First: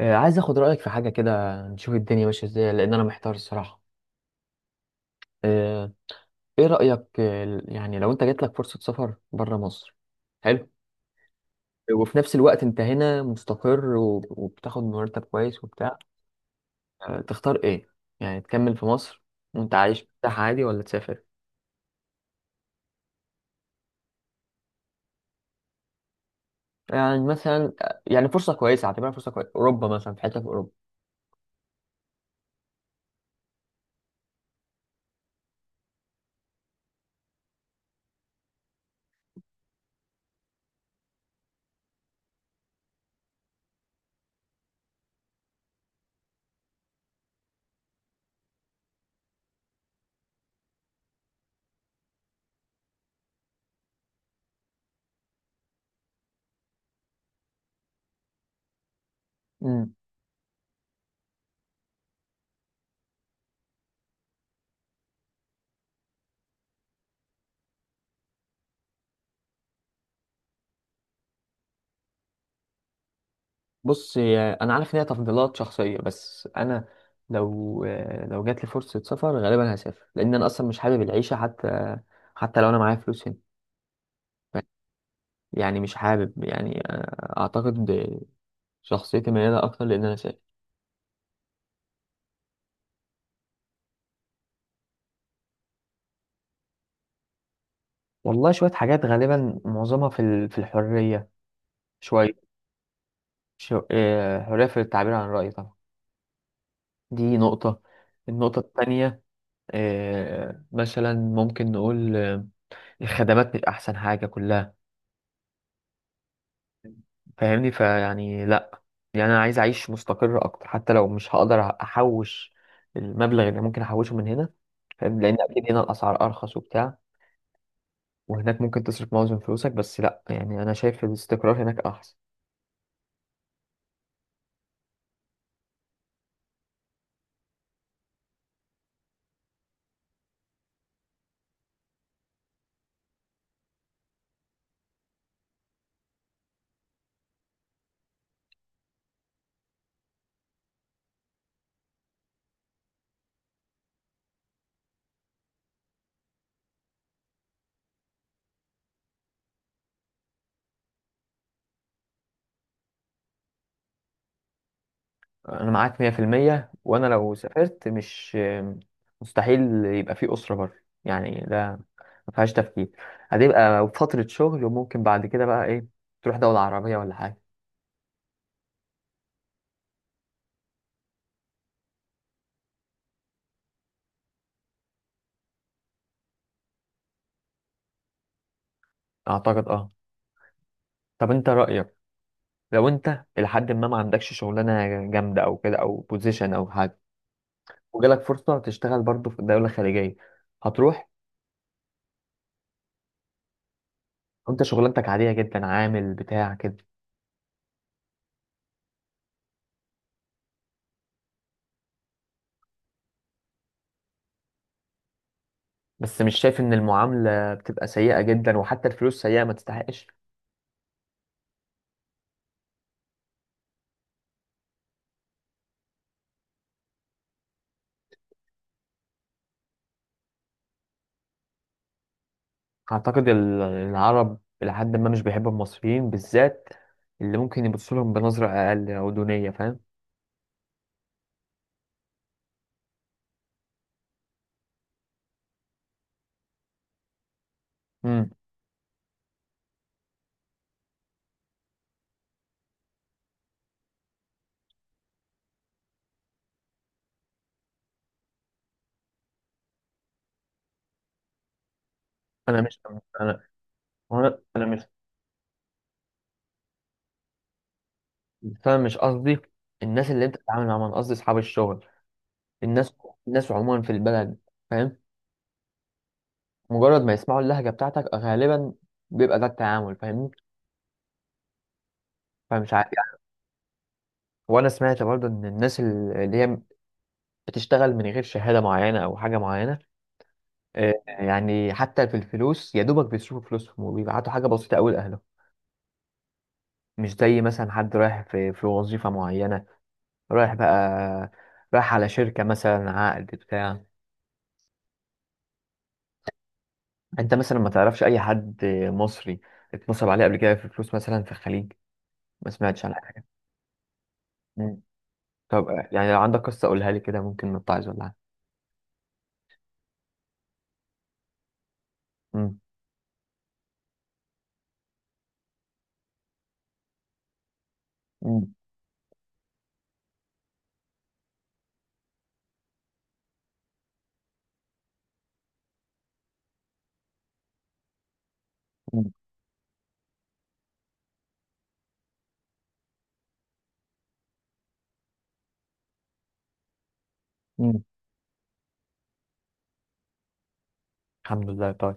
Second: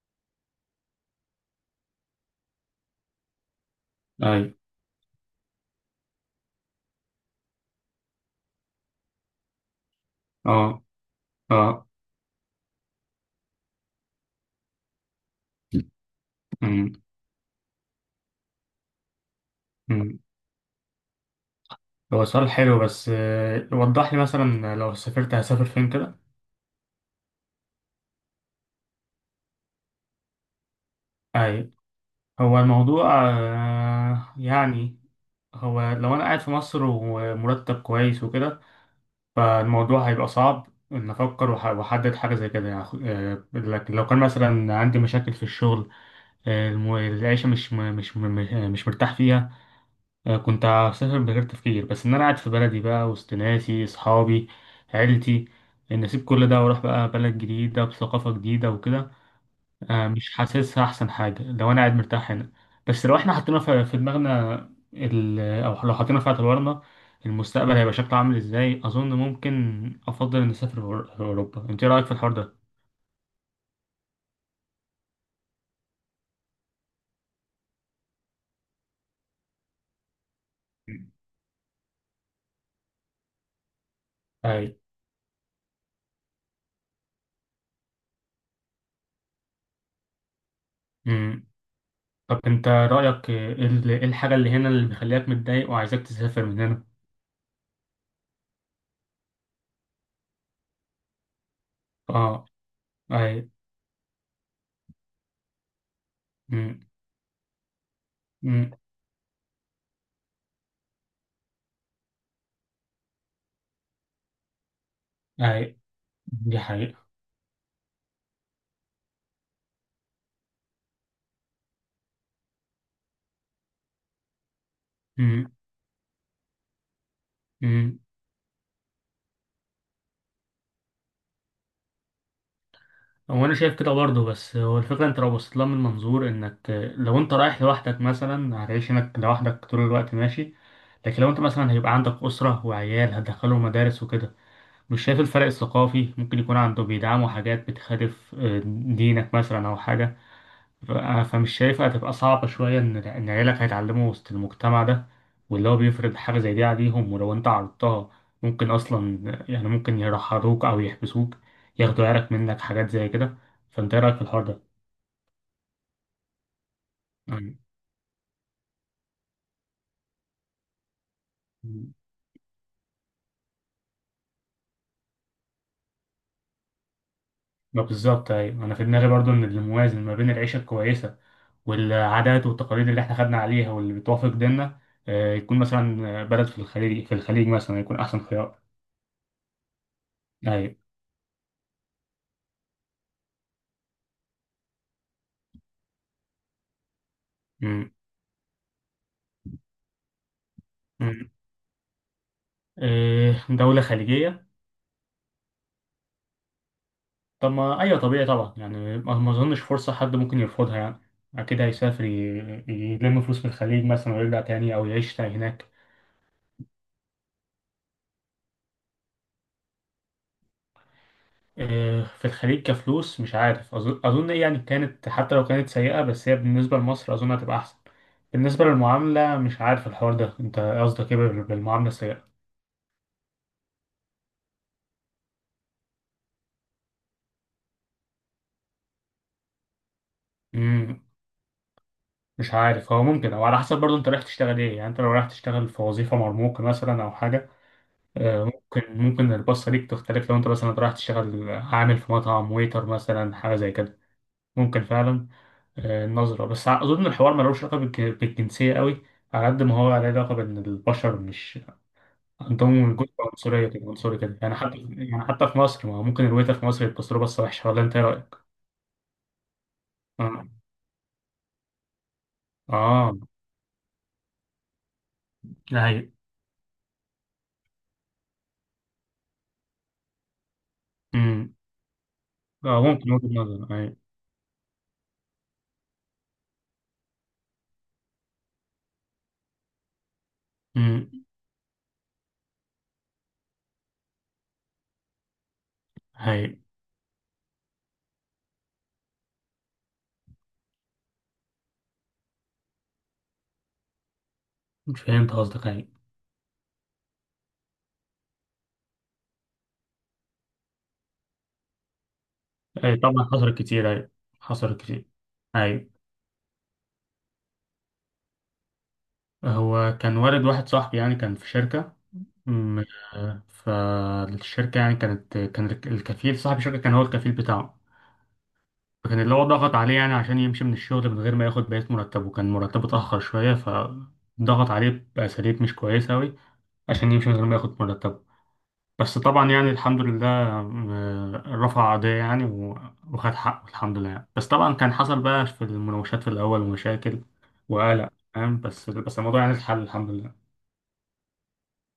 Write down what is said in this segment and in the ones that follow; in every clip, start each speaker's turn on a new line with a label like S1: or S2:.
S1: عايز اخد رأيك في حاجة كده، نشوف الدنيا ماشية ازاي لان انا محتار الصراحة.
S2: أي.
S1: آه، ايه رأيك؟ يعني لو انت جات لك فرصة سفر بره مصر، حلو،
S2: أه. أه.
S1: وفي نفس الوقت انت هنا مستقر وبتاخد مرتب كويس وبتاع،
S2: أمم،
S1: تختار ايه؟ يعني تكمل في مصر وانت عايش
S2: أمم.
S1: مرتاح عادي، ولا تسافر؟
S2: هو سؤال حلو بس وضح لي مثلا لو سافرت هسافر فين كده.
S1: يعني مثلا يعني فرصة كويسة، اعتبرها فرصة كويسة، اوروبا مثلا، في حتة في
S2: أي. هو الموضوع يعني، هو لو أنا قاعد في مصر ومرتب كويس وكده، فالموضوع هيبقى صعب إن أفكر وأحدد حاجة زي كده يعني. لكن لو كان مثلا عندي مشاكل في الشغل، العيشة مش مرتاح فيها. كنت هسافر من غير تفكير، بس ان انا قاعد في بلدي بقى وسط ناسي، اصحابي، عيلتي، ان اسيب كل ده واروح بقى بلد جديدة بثقافة جديدة وكده.
S1: اوروبا.
S2: مش حاسسها احسن حاجة لو انا قاعد مرتاح هنا. بس لو احنا حطينا في دماغنا او لو حطينا في اعتبارنا المستقبل هيبقى شكله عامل ازاي، اظن ممكن افضل ان اسافر اوروبا. انت إيه رايك في الحوار ده؟
S1: بص، انا عارف ان هي تفضيلات شخصيه، بس انا لو لو جات لي فرصه سفر غالبا هسافر، لان انا اصلا مش حابب العيشه، حتى حتى لو انا معايا فلوس هنا. ف-
S2: اي.
S1: يعني مش حابب، يعني اعتقد شخصيتي مياله اكتر لان انا سافر.
S2: امم. طب انت رايك ايه، إيه الحاجة اللي هنا اللي مخليك متضايق وعايزك تسافر من هنا؟
S1: والله شوية حاجات، غالبا معظمها في في الحرية،
S2: اه.
S1: شوية
S2: اي.
S1: شو... آه، حرية في التعبير عن الرأي طبعا، دي نقطة. النقطة
S2: امم.
S1: التانية، مثلا ممكن نقول الخدمات مش أحسن حاجة كلها.
S2: اي. دي حقيقة.
S1: فاهمني؟ فيعني لا، يعني انا عايز اعيش مستقر اكتر حتى لو مش هقدر احوش المبلغ اللي ممكن احوشه من هنا، فاهم؟ لان
S2: امم.
S1: اكيد هنا الاسعار ارخص وبتاع،
S2: امم.
S1: وهناك ممكن تصرف معظم فلوسك، بس لا، يعني انا شايف الاستقرار هناك احسن.
S2: هو انا شايف كده برضه، بس هو الفكرة، انت لو بصيت لها من منظور انك، لو انت رايح لوحدك مثلا هتعيش هناك لوحدك طول الوقت ماشي. لكن لو انت مثلا هيبقى عندك أسرة وعيال هتدخلهم مدارس وكده، مش شايف الفرق الثقافي ممكن يكون عنده بيدعموا حاجات بتخالف دينك مثلا او حاجة. ف- فمش شايفها هتبقى صعبة شوية إن عيالك هيتعلموا وسط المجتمع ده، واللي هو بيفرض حاجة زي دي عليهم، ولو أنت عرضتها ممكن أصلا، يعني ممكن يرحروك أو يحبسوك، ياخدوا عيالك منك، حاجات زي كده. فأنت إيه رأيك في الحوار ده؟
S1: انا معاك 100%، وانا لو
S2: يعني-
S1: سافرت مش، مستحيل يبقى في اسره بره، يعني ده ما فيهاش تفكير، هتبقى فتره شغل، وممكن بعد كده بقى ايه، تروح دوله عربيه ولا حاجه.
S2: ما بالظبط أيوة، أنا في دماغي برضو إن الموازن ما بين العيشة الكويسة والعادات والتقاليد اللي إحنا خدنا عليها واللي بتوافق ديننا، يكون مثلا بلد في الخليج مثلا يكون أحسن خيار.
S1: اعتقد اه.
S2: أيوة.
S1: طب انت رايك، لو انت لحد ما ما عندكش شغلانه جامده او كده او بوزيشن او حاجه،
S2: م-
S1: وجالك فرصه تشتغل برضه في دوله خليجيه، هتروح
S2: م. دولة خليجية.
S1: وانت شغلانتك عاديه جدا، عامل بتاع كده؟
S2: طب ما ايوه، طبيعي طبعا يعني، ما اظنش فرصه حد ممكن يرفضها يعني. اكيد هيسافر، يلم فلوس في الخليج مثلا ويرجع تاني، او يعيش تاني هناك.
S1: بس مش شايف ان المعامله بتبقى سيئه جدا، وحتى الفلوس سيئه ما تستحقش؟
S2: إيه، في الخليج كفلوس مش عارف، اظن، اظن إيه يعني، كانت حتى لو كانت سيئه، بس هي بالنسبه لمصر اظن هتبقى احسن. بالنسبه للمعامله مش عارف الحوار ده، انت قصدك ايه بالمعامله السيئه؟
S1: اعتقد العرب لحد ما مش بيحبوا المصريين بالذات، اللي ممكن يبصوا لهم بنظره اقل او دونيه، فاهم؟
S2: امم. مش عارف، هو ممكن او على حسب برضه انت رايح تشتغل ايه يعني. انت لو رايح تشتغل في وظيفه مرموقه مثلا او حاجه،
S1: امم.
S2: ممكن البصة ليك تختلف. لو انت مثلا رايح تشتغل عامل في مطعم، ويتر مثلا، حاجة زي كده، ممكن فعلا. النظرة بس، أظن الحوار ملوش علاقة بالجنسية قوي، على قد ما هو عليه علاقة بإن البشر مش
S1: انا مش
S2: عندهم جزء،
S1: انا
S2: عنصرية كده، عنصري كده
S1: انا
S2: يعني.
S1: انا
S2: حتى
S1: مش
S2: يعني، حتى في مصر، ما هو ممكن الويتر في مصر يبص له بصة وحشة. ولا أنت إيه رأيك؟
S1: بس انا مش قصدي الناس اللي انت
S2: آه.
S1: بتتعامل معاهم، انا قصدي اصحاب الشغل، الناس،
S2: آه.
S1: الناس عموما في البلد، فاهم؟
S2: ده هي.
S1: مجرد ما يسمعوا اللهجة بتاعتك غالبا بيبقى ده التعامل، فاهمني؟
S2: أمم.
S1: فمش
S2: آه،
S1: عارف
S2: ممكن
S1: يعني.
S2: وجهة نظر. هي.
S1: وانا سمعت برضو ان الناس اللي هي بتشتغل من غير شهادة معينة او حاجة معينة،
S2: أمم.
S1: يعني حتى في الفلوس يا دوبك بيصرفوا فلوسهم وبيبعتوا حاجة بسيطة قوي لأهلهم،
S2: هي.
S1: مش زي مثلا حد رايح في في وظيفة معينة، رايح بقى، رايح على شركة مثلا عقد بتاع.
S2: فهمت قصدك. هي.
S1: انت مثلا ما تعرفش اي حد مصري اتنصب عليه قبل كده في فلوس مثلا في الخليج؟ ما سمعتش عن
S2: أي، طبعا حصلت كتير. هي.
S1: حاجة؟
S2: حصلت كتير.
S1: طب
S2: هي.
S1: يعني لو عندك قصة قولها لي كده، ممكن نتعظ ولا حاجة.
S2: هو كان والد واحد صاحبي يعني، كان في شركة.
S1: مم.
S2: م- فالشركة يعني كانت، كان الكفيل صاحب الشركة كان هو الكفيل بتاعه.
S1: مم.
S2: فكان اللي هو ضغط عليه يعني عشان يمشي من الشغل من غير ما ياخد بقية مرتبه. كان مرتبه اتأخر شوية فضغط عليه بأساليب مش كويسة أوي عشان يمشي من غير ما ياخد مرتبه.
S1: مم.
S2: بس طبعا يعني الحمد لله رفع قضية يعني، وخد حقه الحمد لله يعني. بس طبعا كان حصل بقى في المناوشات في الأول مشاكل
S1: مم.
S2: وقلق فاهم. بس الموضوع يعني اتحل الحمد لله.
S1: الحمد لله، طيب.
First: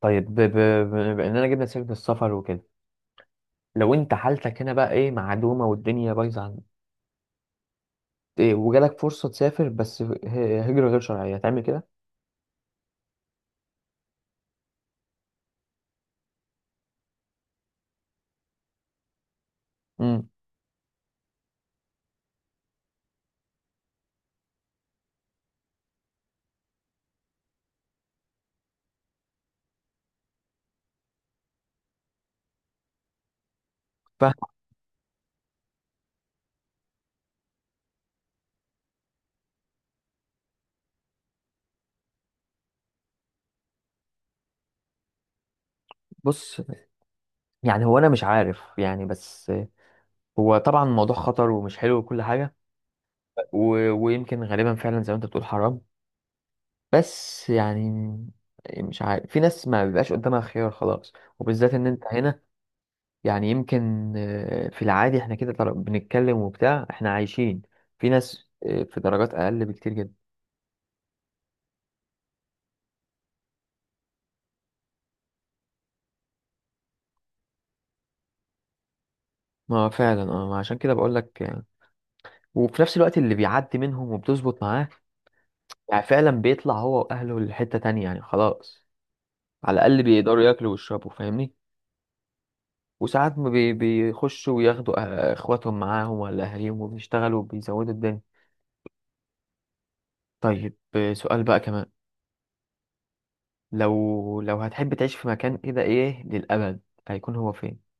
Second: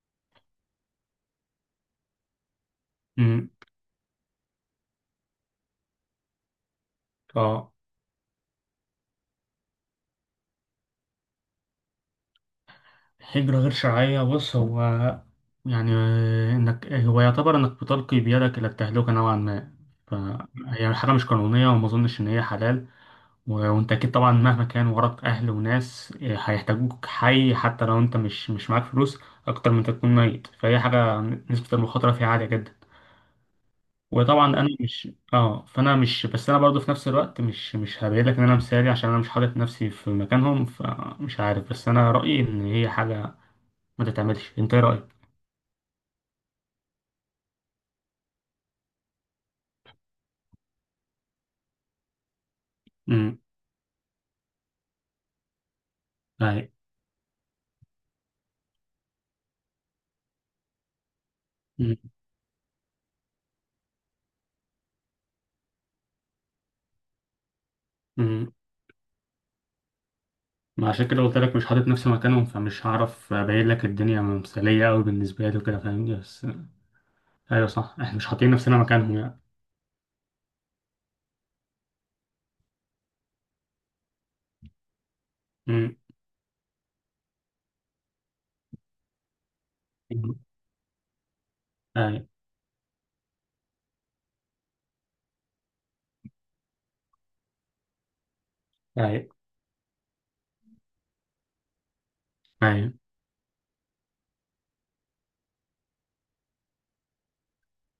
S1: طيب بأننا جبنا سيرة السفر وكده،
S2: مم.
S1: لو أنت حالتك هنا بقى إيه، معدومة والدنيا بايظة عندك،
S2: اه.
S1: إيه، وجالك فرصة تسافر بس هجرة غير شرعية، هتعمل كده؟
S2: هجرة غير شرعية، بص هو يعني، إنك، هو يعتبر إنك بتلقي بيدك إلى التهلكة نوعا ما.
S1: مم.
S2: فهي حاجة مش قانونية وما أظنش إن هي حلال. وأنت أكيد طبعا مهما كان وراك أهل وناس هيحتاجوك حي، حتى لو أنت مش معاك فلوس، أكتر من تكون ميت. فهي حاجة نسبة المخاطرة فيها عالية جدا. وطبعا
S1: ف
S2: أنا مش، أه، فأنا مش، بس أنا برضو في نفس الوقت مش هبعدلك إن أنا مثالي، عشان أنا مش حاطط نفسي في مكانهم فمش عارف. بس أنا رأيي إن هي حاجة ما تتعملش. انت ايه رأيك؟
S1: بص، يعني هو أنا مش عارف يعني، بس هو طبعا الموضوع خطر ومش حلو وكل حاجة،
S2: امم.
S1: ويمكن غالبا فعلا زي ما أنت بتقول حرام،
S2: اي.
S1: بس يعني مش عارف، في ناس ما بيبقاش قدامها خيار خلاص، وبالذات ان
S2: امم.
S1: انت هنا، يعني يمكن في العادي احنا كده بنتكلم وبتاع، احنا عايشين، في ناس
S2: امم.
S1: في درجات اقل بكتير جدا.
S2: ما عشان كده قلت لك مش حاطط نفسي مكانهم، فمش هعرف ابين لك الدنيا مثاليه قوي بالنسبه لي وكده فاهمني. بس ايوه صح، احنا مش حاطين نفسنا مكانهم يعني.
S1: ما هو فعلا اه، ما عشان كده بقول لك وفي نفس الوقت اللي بيعدي منهم وبتظبط معاه،
S2: امم.
S1: يعني فعلا بيطلع هو واهله لحتة تانية، يعني خلاص، على الاقل
S2: أمم.
S1: بيقدروا ياكلوا ويشربوا، فاهمني؟
S2: اي.
S1: وساعات ما بيخشوا وياخدوا اخواتهم معاهم ولا اهاليهم، وبيشتغلوا وبيزودوا الدنيا.
S2: اي.
S1: طيب سؤال بقى كمان،
S2: اي.
S1: لو لو هتحب تعيش في مكان كده ايه للابد، هيكون هو فين؟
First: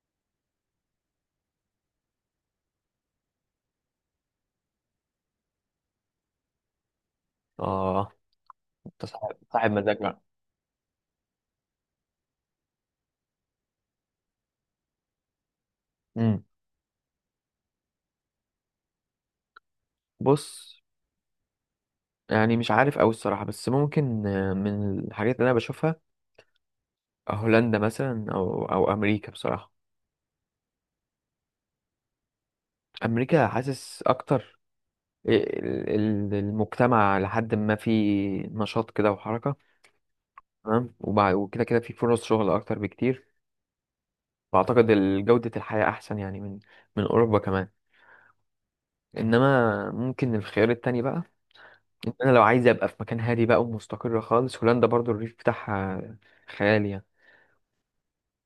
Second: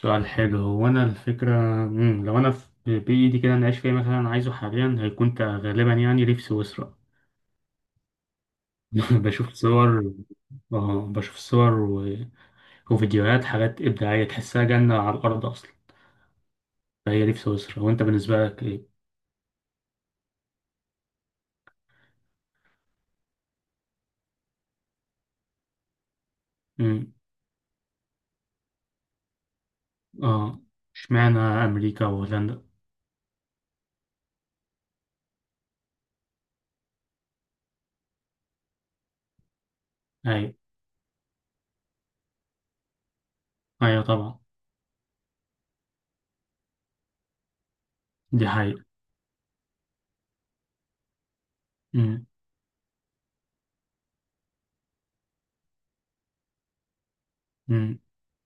S2: سؤال حلو. هو انا الفكره، امم، لو انا في بايدي كده انا اعيش فيها مثلا، عايزه حاليا هيكون غالبا يعني ريف سويسرا.
S1: اه، انت صاحب
S2: بشوف
S1: صاحب مزاج
S2: صور.
S1: بقى.
S2: اه، بشوف صور وفيديوهات حاجات ابداعيه، تحسها جنه على الارض اصلا.
S1: امم،
S2: فهي دي في سويسرا. وانت بالنسبه لك
S1: بص، يعني مش عارف أوي الصراحة، بس ممكن من الحاجات اللي أنا بشوفها،
S2: ايه؟
S1: هولندا مثلا أو أو أمريكا بصراحة.
S2: اه. اشمعنى امريكا وهولندا؟
S1: أمريكا حاسس أكتر المجتمع لحد ما في نشاط كده وحركة،
S2: ايوه.
S1: تمام، وكده كده في فرص شغل أكتر بكتير،
S2: ايوه طبعا.
S1: وأعتقد جودة الحياة أحسن يعني من من أوروبا كمان.
S2: دي حقيقة.
S1: إنما ممكن الخيار التاني بقى، إن
S2: امم.
S1: أنا لو عايز أبقى في مكان هادي بقى ومستقر خالص، هولندا برضو الريف بتاعها خيالي يعني،
S2: امم.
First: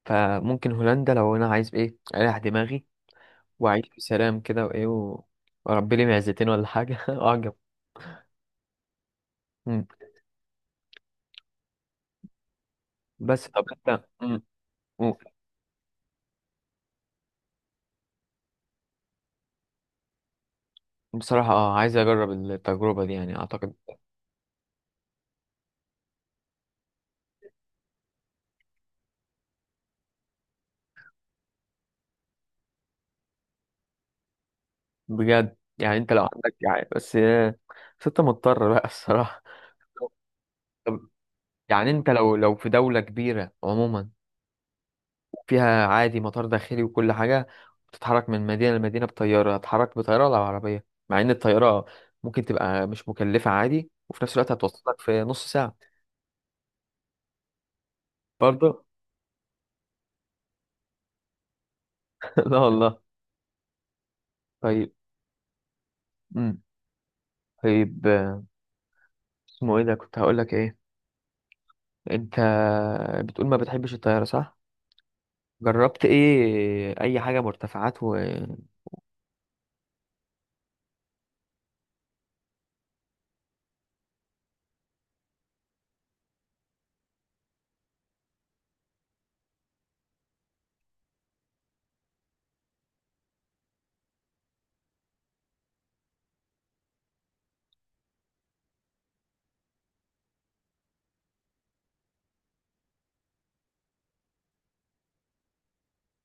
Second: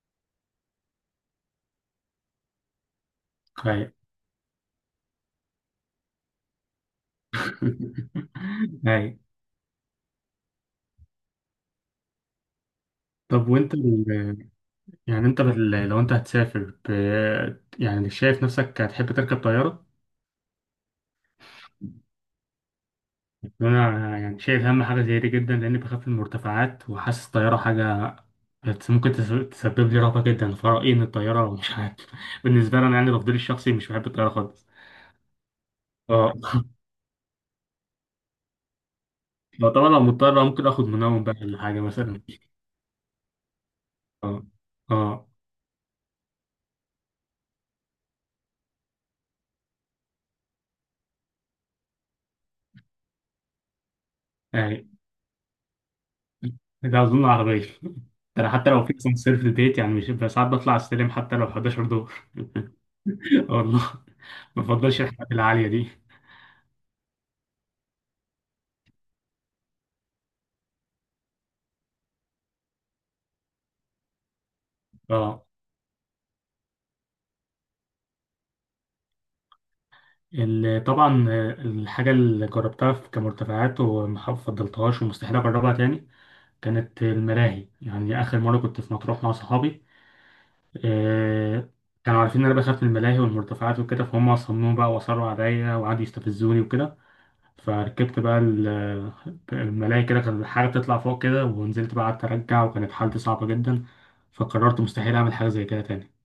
S1: فممكن هولندا لو انا عايز ايه، اريح دماغي واعيش
S2: ايوه.
S1: بسلام كده وايه، واربي لي معزتين ولا حاجه اعجب.
S2: ايوه.
S1: مم. بس
S2: طب
S1: طب
S2: وانت
S1: انت مم. مم.
S2: يعني انت لو انت هتسافر يعني شايف نفسك هتحب تركب طيارة؟
S1: بصراحه اه، عايز اجرب التجربه دي، يعني اعتقد
S2: انا يعني شايف اهم حاجة زي دي جدا، لاني بخاف من المرتفعات وحاسس الطيارة حاجة تسبب لي رهبة جدا. فرأيي ان الطيارة مش عارف. بالنسبة لي انا يعني تفضيلي الشخصي مش بحب الطيارة خالص.
S1: بجد، يعني انت لو
S2: اه.
S1: عندك، يعني بس بس انت مضطر بقى الصراحه.
S2: لو طبعا لو مضطر ممكن اخد
S1: طب
S2: منوم بقى ولا حاجة
S1: يعني انت
S2: مثلا.
S1: لو لو في دوله كبيره عموما،
S2: اه. اه.
S1: فيها عادي مطار داخلي وكل حاجة، بتتحرك من مدينة لمدينة بطيارة، هتحرك بطيارة ولا بعربية، مع إن الطيارة ممكن تبقى مش مكلفة عادي، وفي نفس الوقت
S2: يعني
S1: هتوصلك في نص ساعة؟
S2: ده اظن عربيه. ده انا حتى
S1: برضه
S2: لو في اسانسير في البيت يعني مش، بس ساعات بطلع السلم حتى لو 11 دور.
S1: لا والله.
S2: آه والله. ما
S1: طيب،
S2: بفضلش الحاجات العاليه دي.
S1: امم، طيب اسمه ايه ده، كنت هقولك ايه، انت بتقول ما بتحبش الطيارة صح؟
S2: اه.
S1: جربت ايه، اي حاجة مرتفعات؟
S2: طبعا الحاجه اللي جربتها كمرتفعات وما فضلتهاش ومستحيل اجربها تاني، كانت الملاهي. يعني اخر مره كنت في مطروح مع صحابي، آه، كانوا عارفين ان انا بخاف من الملاهي والمرتفعات وكده، فهم صمموا بقى واصروا عليا وقعدوا يستفزوني وكده. فركبت بقى الملاهي كده، كان الحاجة بتطلع فوق كده ونزلت بقى، قعدت أرجع وكانت حالتي صعبة جدا. فقررت مستحيل أعمل حاجة زي كده تاني.